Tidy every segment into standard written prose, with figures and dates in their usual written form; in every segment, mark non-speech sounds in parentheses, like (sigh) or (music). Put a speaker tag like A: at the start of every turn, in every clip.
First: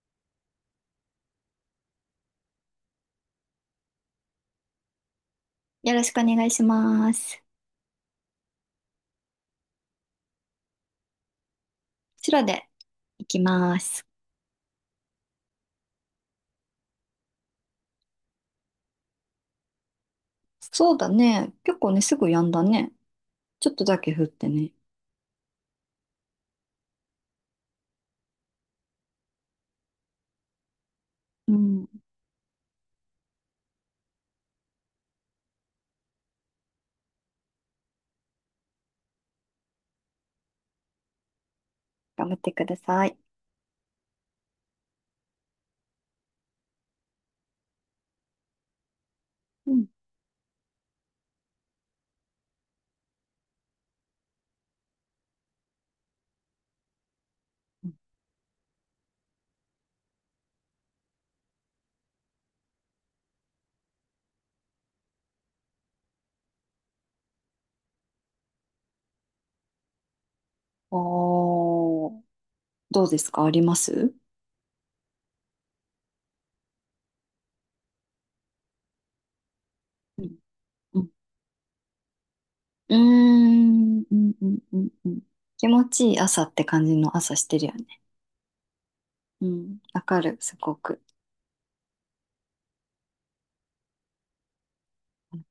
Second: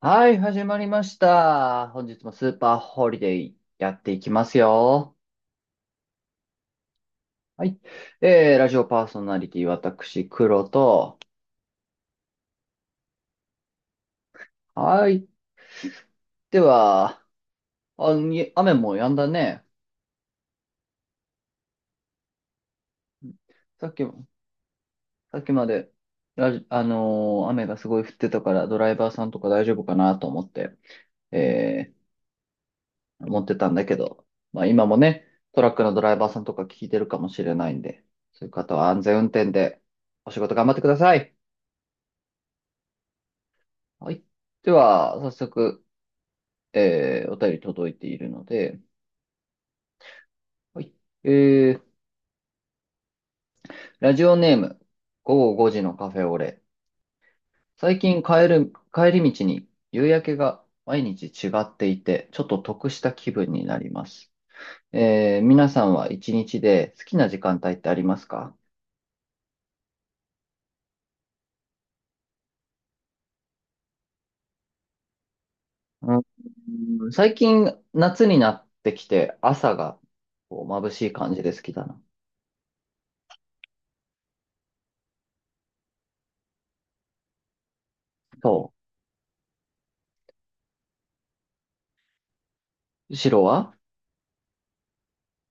A: はい、始まりました。本日もスーパーホリデーやっていきますよ。
B: よろしくお願いします。
A: はい。ラジオパーソナリティ、私、黒と。
B: 白で行きます。
A: はい。では、あ、雨も止んだね。
B: そうだね。結構ね、すぐやんだね。ちょっと
A: さっ
B: だ
A: き、
B: け降ってね。
A: さっきまで、ラジ、あのー雨がすごい降ってたから、ドライバーさんとか大丈夫かなと思って、
B: うん。
A: え思ってたんだけど、まあ今もね、トラックのドライバーさんとか聞いてるかもしれないんで、そういう方は安全運転でお仕事頑張ってください。
B: 頑張ってください。
A: はい。では、早速、お便り届いているので、
B: うん。
A: はい。えーラジオネーム、午後5時のカフェオレ。最近帰り道に夕焼けが毎日違っていて、ちょっと得した気分になります。皆さんは一日で好きな時間帯ってありますか？
B: おー、どうですか、あります？
A: う最近、夏になってきて、朝が
B: うん
A: こう眩
B: う
A: し
B: ん、
A: い感じで好きだな。
B: うーんうんうんうんうん、気持ちいい朝って感じの朝してるよね。
A: そ
B: うん。わかる、すごく。
A: う。白は。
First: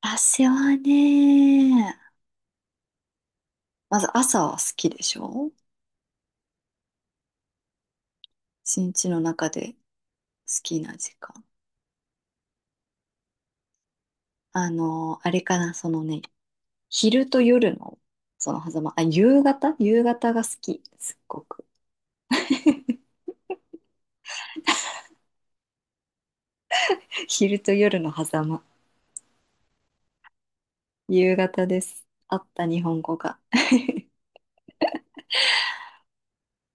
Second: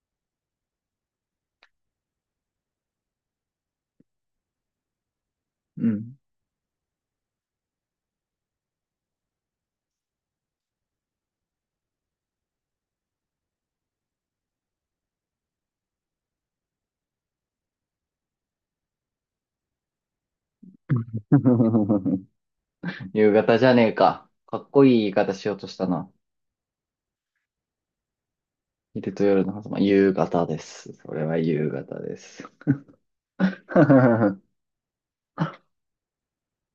B: 私はね、まず朝は好きでしょ、
A: うん。
B: 一日の中で好きな時間。あの、あれかな、そのね、昼と夜の、その狭間、夕方、夕方が好き、すっごく。
A: (laughs)
B: (laughs)
A: 夕方じゃねえか。かっこいい言い方しようとしたな。
B: 昼と夜の狭間、
A: 昼と夜の狭間、夕方です。それ
B: 夕
A: は
B: 方
A: 夕
B: で
A: 方
B: す。
A: で
B: あっ
A: す。
B: た、日本語が。(laughs)
A: (laughs)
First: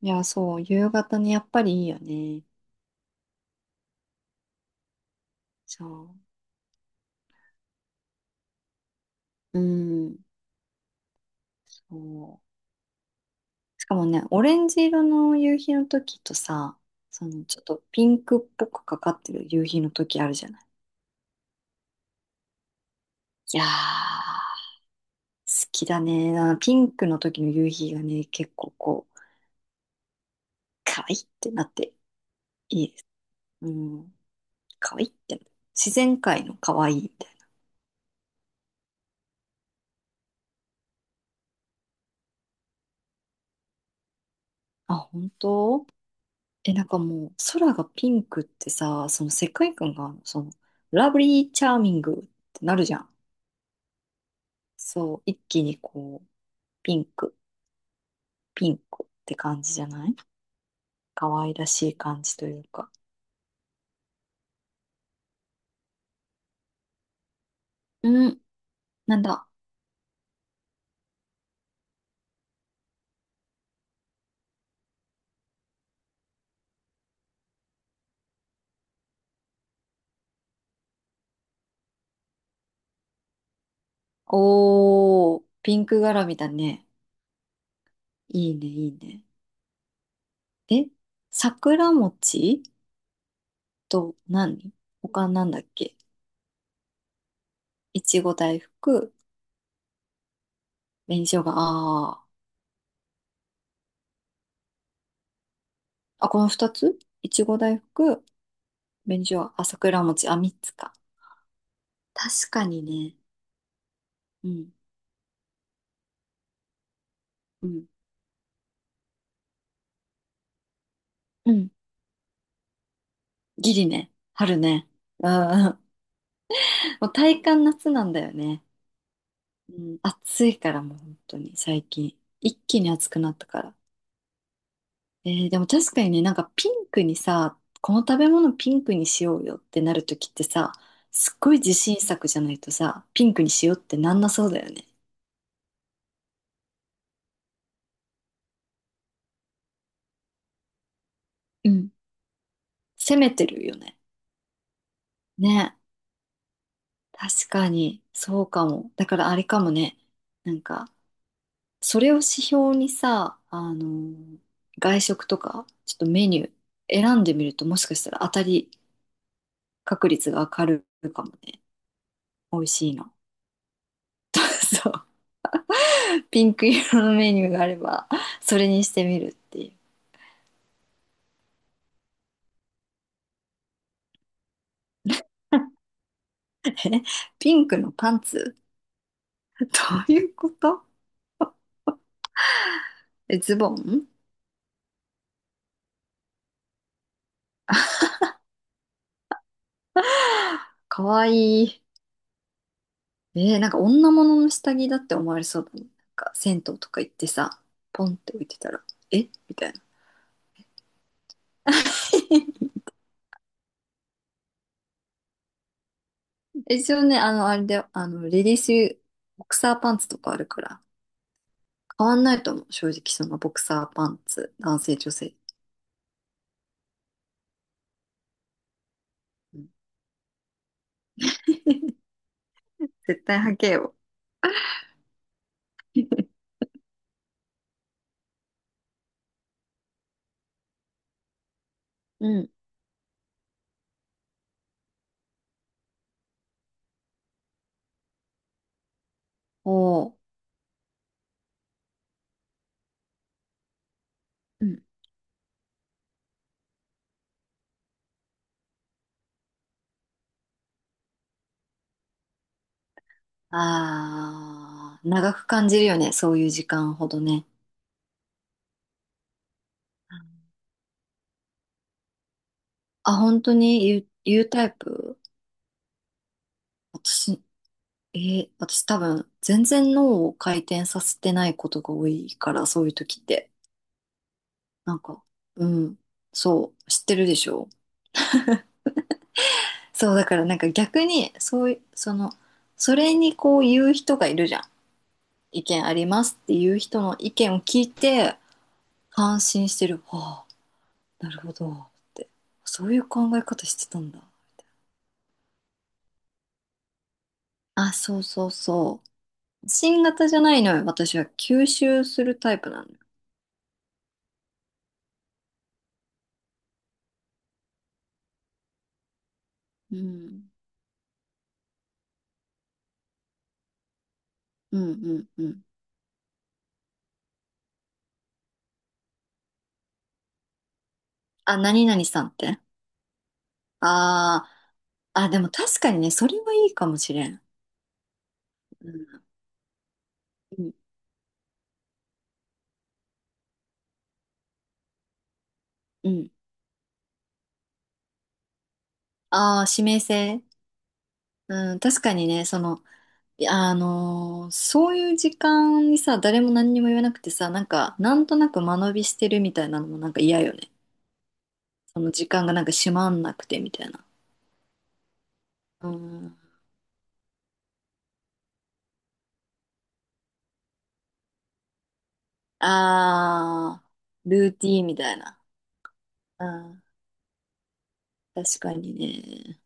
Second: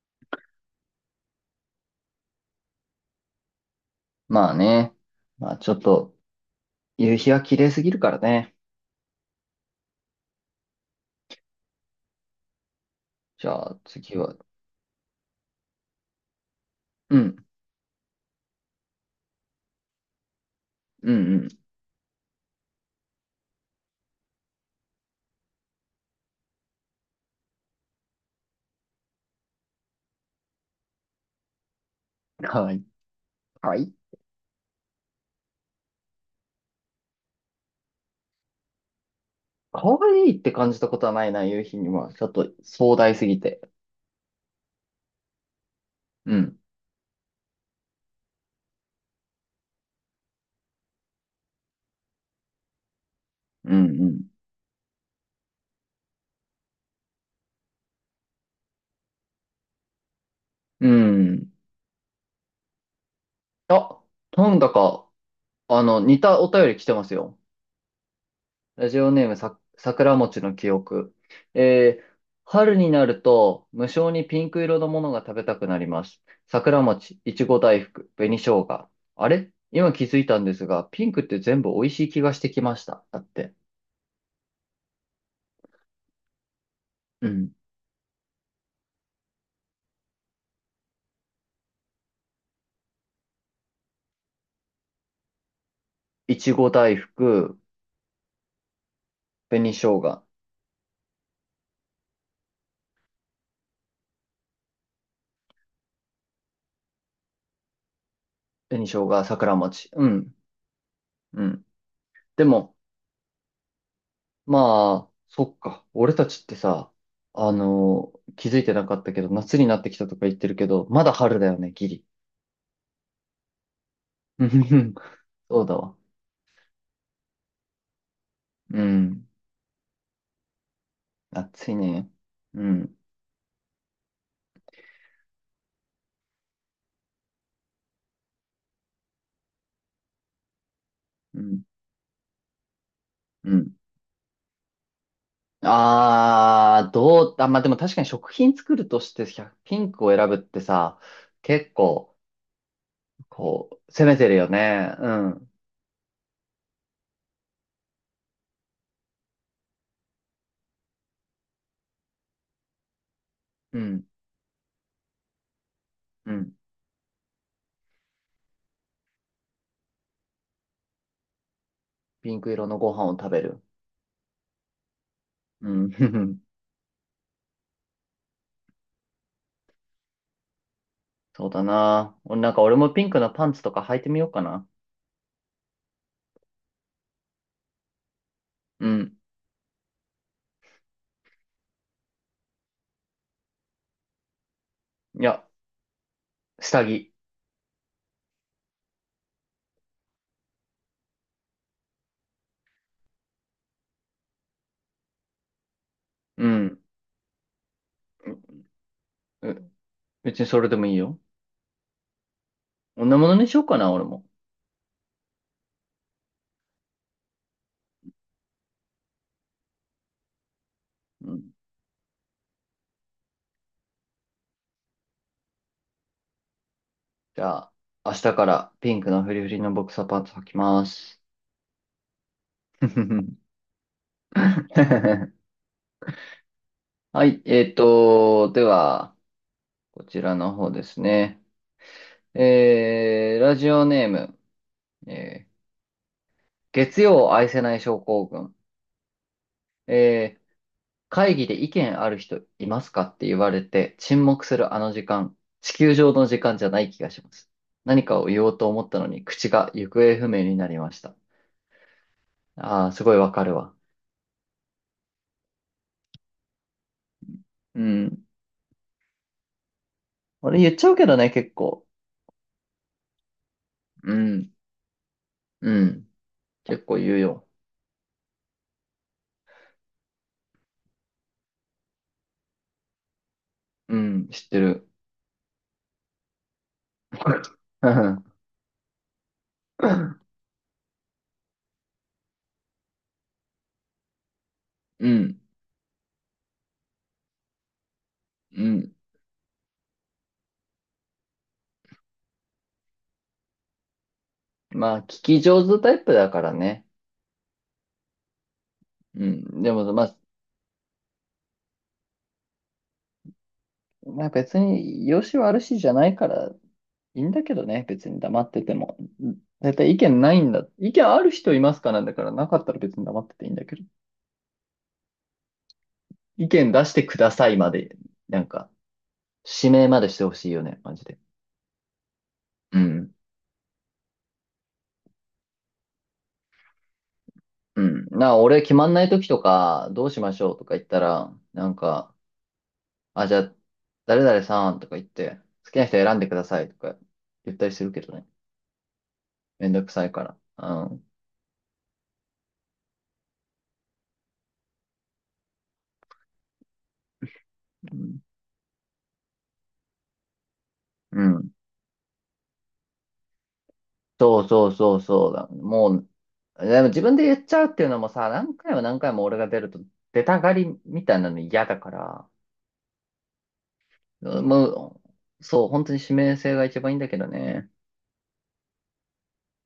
B: いや、そう、夕方ね、やっぱりいいよね。
A: まあね。まあちょっ
B: そ
A: と、夕日は綺麗すぎるからね。
B: う。うん、そう。
A: じゃあ
B: しかも
A: 次
B: ね、
A: は、
B: オレンジ色の夕日の時とさ、
A: う
B: その
A: ん、
B: ちょっとピンクっぽくかかってる夕日の時あるじゃない。
A: うん、
B: いやー、好きだね。あのピンクの時の夕日がね、結構こう、可愛いってなって
A: うん。は
B: い
A: い。
B: いです。う
A: はい。
B: ん、可愛いって、自然界の可愛いみたい
A: 可愛いって感じたことはないな、夕日には。ちょっと壮大すぎて。
B: な。あ、本当？
A: うん、
B: え、なんかもう、空がピンクってさ、その世界観が、ラブリーチャーミングってなるじゃん。
A: うん、
B: そう、一気にこう、ピンク、ピンクって感じじゃない？
A: うん。う
B: 可
A: ん。
B: 愛らしい感じというか。
A: あ、なんだか、似たお便り来てますよ。
B: うん、
A: ラジオ
B: なん
A: ネーム
B: だ。
A: さ、桜餅の記憶。えー春になると無性にピンク色のものが食べたくなります。桜餅、いちご大福、紅生姜。あれ今気づいたんですが、ピンクって全部美味しい気がしてきました。だって。
B: おー、ピンク柄みだね。
A: うん。
B: いいね、いいね。え、桜餅と何、他なんだっけ？
A: いちご大福、
B: いちご大福、
A: 紅生姜、
B: 紅生姜、あー、あ、この二つ、いちご大福、紅生姜、
A: 桜
B: あ、
A: 餅。
B: 桜
A: う
B: 餅、
A: ん。
B: あ、三つか。
A: うん。で
B: 確か
A: も、
B: にね。うん、
A: まあ、そっか。俺たちってさ、
B: うん、
A: 気づいてなかったけど、夏になってきたとか言ってるけど、まだ春だ
B: う
A: よね、
B: ん。
A: ギリ。
B: ギリね。春ね。
A: (laughs) そうだ
B: ああ、
A: わ。
B: (laughs) もう体感夏なんだよね。
A: うん。
B: うん、暑いからもう本当に
A: 暑い
B: 最
A: ね。
B: 近。一
A: う
B: 気に
A: ん。
B: 暑くなったから。えー、でも確かにね、なんかピンクにさ、この食べ物ピンクにしようよってなるときってさ、すっ
A: う
B: ごい
A: ん。
B: 自信作じゃないとさ、ピンクに
A: う
B: し
A: ん。
B: ようってなんなそうだよね。
A: ああ、どう、あ、まあ、でも確かに食品作るとして1ピンクを選ぶってさ、
B: う
A: 結
B: ん、
A: 構、
B: 攻めてる
A: こ
B: よ
A: う、
B: ね。
A: 攻めてるよね。うん。
B: ね。確かに、そうかも。だからあれかもね。なんか、それを指標にさ、
A: うん。
B: 外食とか、ちょっとメ
A: う
B: ニュー
A: ん。
B: 選んでみると、もしかしたら当たり確率が上がるかもね。
A: ピンク
B: 美
A: 色
B: 味
A: の
B: し
A: ご
B: い
A: 飯を
B: の。
A: 食べる。
B: (laughs) そう。
A: うん。(laughs) ふふ。
B: ピンク色のメニューがあれば、それにしてみるっていう。
A: そうだな。俺なんか俺もピンクのパンツとか履いてみようかな。
B: ピンクのパンツ？
A: うん。
B: (laughs) どういうこと？え、ズボン？
A: いや、下着。
B: かわいい。えー、なんか女物の下着だって思われそうだね。なんか
A: う
B: 銭湯
A: ん。
B: とか行ってさ、ポンって置いてたら、え
A: う、
B: みた
A: う
B: いな。
A: 別にそれでもいいよ。
B: (laughs)
A: 女物にしようかな、俺も。
B: 一応ね、あの、あれで、あの、レディース、ボクサーパンツとかあるから、
A: うん
B: 変わんないと思う。正直、そのボクサーパンツ、男性、女性。
A: じゃあ、明日からピンクのフリフ
B: う
A: リ
B: ん。
A: のボクサーパンツ履きます。
B: (laughs)
A: (laughs)
B: 絶対履けよ。
A: はい、では、こちらの方ですね。
B: うん。
A: ラジオネーム、えー月曜を愛せない症候群。
B: おー。
A: えー会議で意見ある人いますかって言われて沈黙す
B: う
A: るあ
B: ん。
A: の時間、地球上の時間じゃない気がします。何かを言おうと思ったのに口が行方不明になりました。ああ、すごいわかるわ。
B: あー、長く感じるよね、そういう時間ほどね。
A: うん。俺言っちゃうけどね、結構。
B: あ、本当に言う、
A: う
B: 言う
A: ん、
B: タイプ？
A: うん。結構言う
B: 私、
A: よ。
B: 私多分、全然脳を回転させてないことが多いから、そういう時って。
A: うん、知ってる。
B: なんか、うん、そう、知ってるでし
A: (laughs)
B: ょ？
A: うん、
B: そう、だからなんか逆に、そういう、その、それにこう言う人がいるじゃん。
A: うん。
B: 意見ありますっていう人の意見を聞いて、
A: うん。
B: 感心してる。はあ、なるほど、って。そういう考え方してたんだ。
A: まあ、聞き上手タイプだからね。
B: あ、そうそうそ
A: うん。
B: う。
A: でも、ま
B: 新
A: あ、
B: 型じゃないのよ。私は吸収するタイプなのよ。
A: 別に、良し悪しじゃないから、いいんだけどね。別に黙ってても。絶対
B: う
A: 意見ない
B: ん。
A: んだ。意見ある人いますかなんだから、なかったら別に黙ってていいんだけど。
B: うんうんうん。
A: 意見出してくださいまで、なんか、指名までしてほしいよね。マジで。
B: あ、何々さんって。
A: うん。
B: ああ、あ、でも確かにね、それはいいかもしれん。
A: うん。なあ、俺決ま
B: う
A: んな
B: ん。
A: い時とか、どうしましょう
B: う
A: と
B: ん。
A: か言ったら、なんか、あ、じゃあ、誰々さんとか言って、好きな人
B: う
A: 選んで
B: ん。
A: くださいとか言ったりするけどね。
B: ああ、
A: めん
B: 指
A: どく
B: 名
A: さいから。
B: 制。
A: うん。
B: うん、確かにね、その、いや、そういう時間にさ、誰も何にも言わなくてさ、なん
A: う
B: か、な
A: ん。
B: んとなく間延びしてるみたいなのもなんか嫌よね。
A: うん
B: その時間がなんか閉まんなくてみたいな。
A: そうそうそうそうだ。
B: う
A: もう、
B: ん。
A: でも自分で言っちゃうっていうのもさ、何回も何回も俺が出ると出たがりみたいなの嫌だから、
B: ああ、ルーティーン
A: も
B: みたいな。
A: う、そう、本当に指名
B: う
A: 性が一
B: ん。
A: 番いいんだけどね。
B: 確かにね。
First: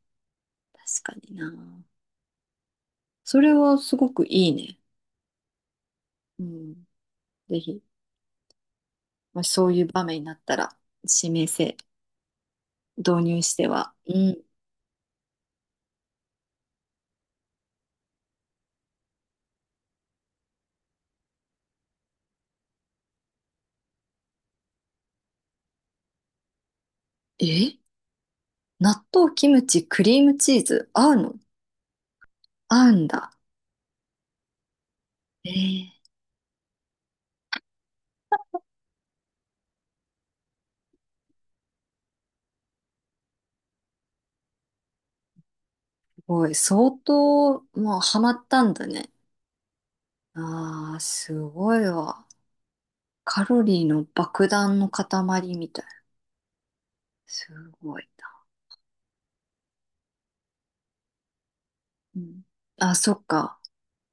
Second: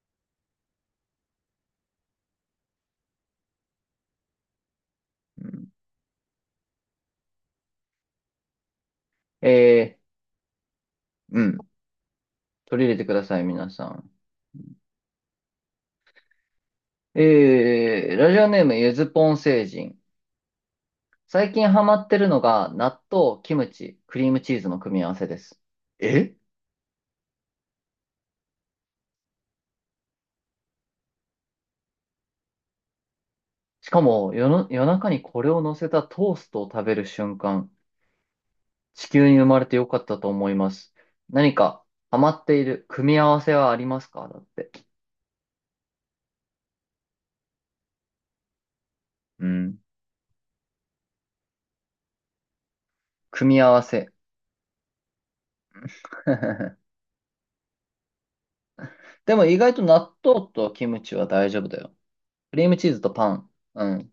B: 確かにな。それはすごくいいね。
A: うん、
B: うん。ぜひ、まあ、そういう
A: え
B: 場面になったら、指
A: ー、う
B: 名
A: ん
B: 制導入しては、うん。
A: 最近ハマってるのが、納豆、キムチ、クリームチーズの組み合わせです。え
B: え、納豆、キムチ、クリームチーズ、合うの？合うんだ。
A: しかも、夜中にこれ
B: え
A: を乗せ
B: ー、す
A: たトーストを食べる瞬間、地球に生まれてよかったと思います。何かハマっている組み合わせはありますかだって。
B: ごい。相当、もうハマったんだね。
A: うん。
B: ああ、すごいわ。カ
A: 組み
B: ロ
A: 合わ
B: リーの
A: せ。
B: 爆弾の塊みたいな。
A: (laughs)
B: すごいな。
A: でも意外と納豆とキムチは大丈夫だよ。
B: うん。
A: クリームチー
B: あ、
A: ズと
B: そっ
A: パン。
B: か。
A: うん。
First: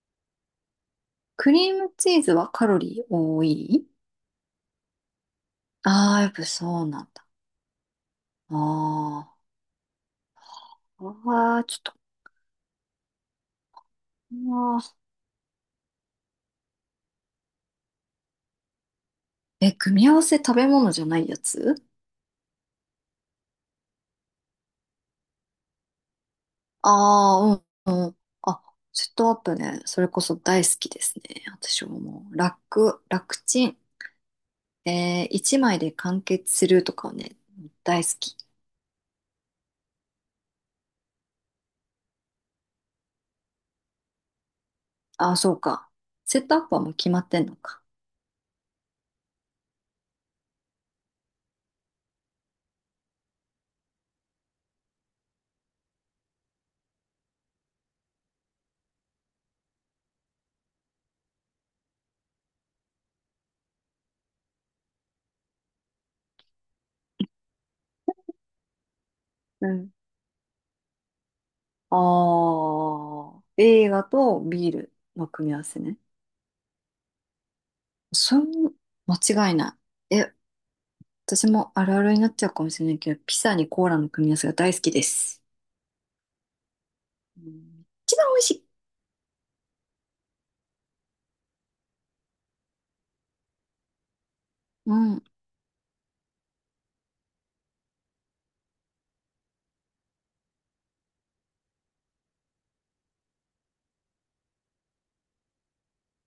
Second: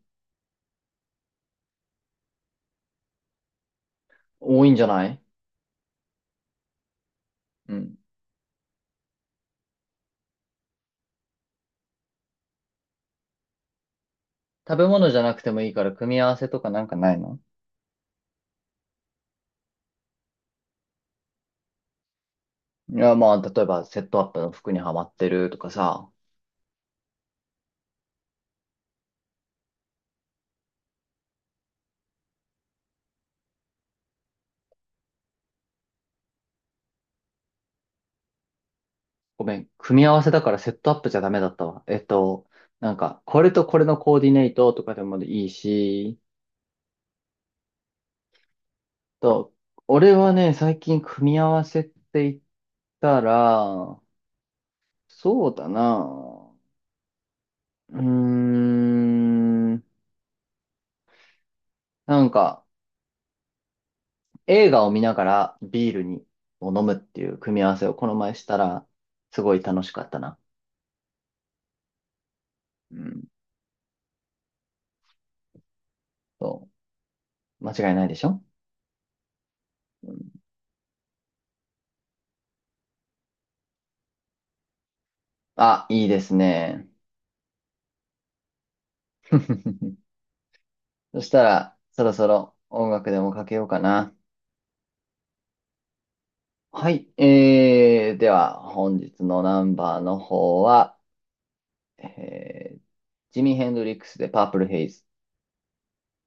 B: クリームチーズはカロリー多い？
A: 多いんじゃない？
B: ああー、やっぱそうなんだ。
A: うん。
B: ああ、ああ、ちょっと。
A: 食
B: あ
A: べ
B: ー、
A: 物じゃなくてもいいから組み合わせとかなんかないの？
B: え、組み合わせ、食べ物じゃないやつ？
A: いや、まあ、例えばセットアップの服にはまってるとかさ、
B: ああー、うん、うん。あ、セットアップね。それこそ大好きですね。私はもう、楽ちん。えー、一枚で完結するとかはね、大好き。
A: ごめん、組み合わせだからセットアップじゃダメだったわ。なんか、これとこれのコーディネートとかでも
B: ああ、
A: いい
B: そうか。
A: し、
B: セットアップはもう決まってんのか。
A: と、俺はね、最近組み合わせって言ったら、そうだな、うーん、なんか、映画を見ながらビールにを飲むっていう組み合わせをこの前したら、すごい
B: う
A: 楽し
B: ん。
A: かったな。うん、
B: ああ、映画とビールの組み合わせね。
A: そう、間違いないでし
B: そ
A: ょ？
B: ん、間違いない。え、私もあるあるになっちゃうかもしれないけど、ピザにコーラの組み合わせが大好きです。
A: あ、いいですね。
B: うん、一番美味しい。
A: (laughs) そしたら、そろそろ音楽でもかけようかな。
B: うん
A: はい。では、本日のナンバーの方は、えージミー・ヘンドリックスでパープルヘイズ。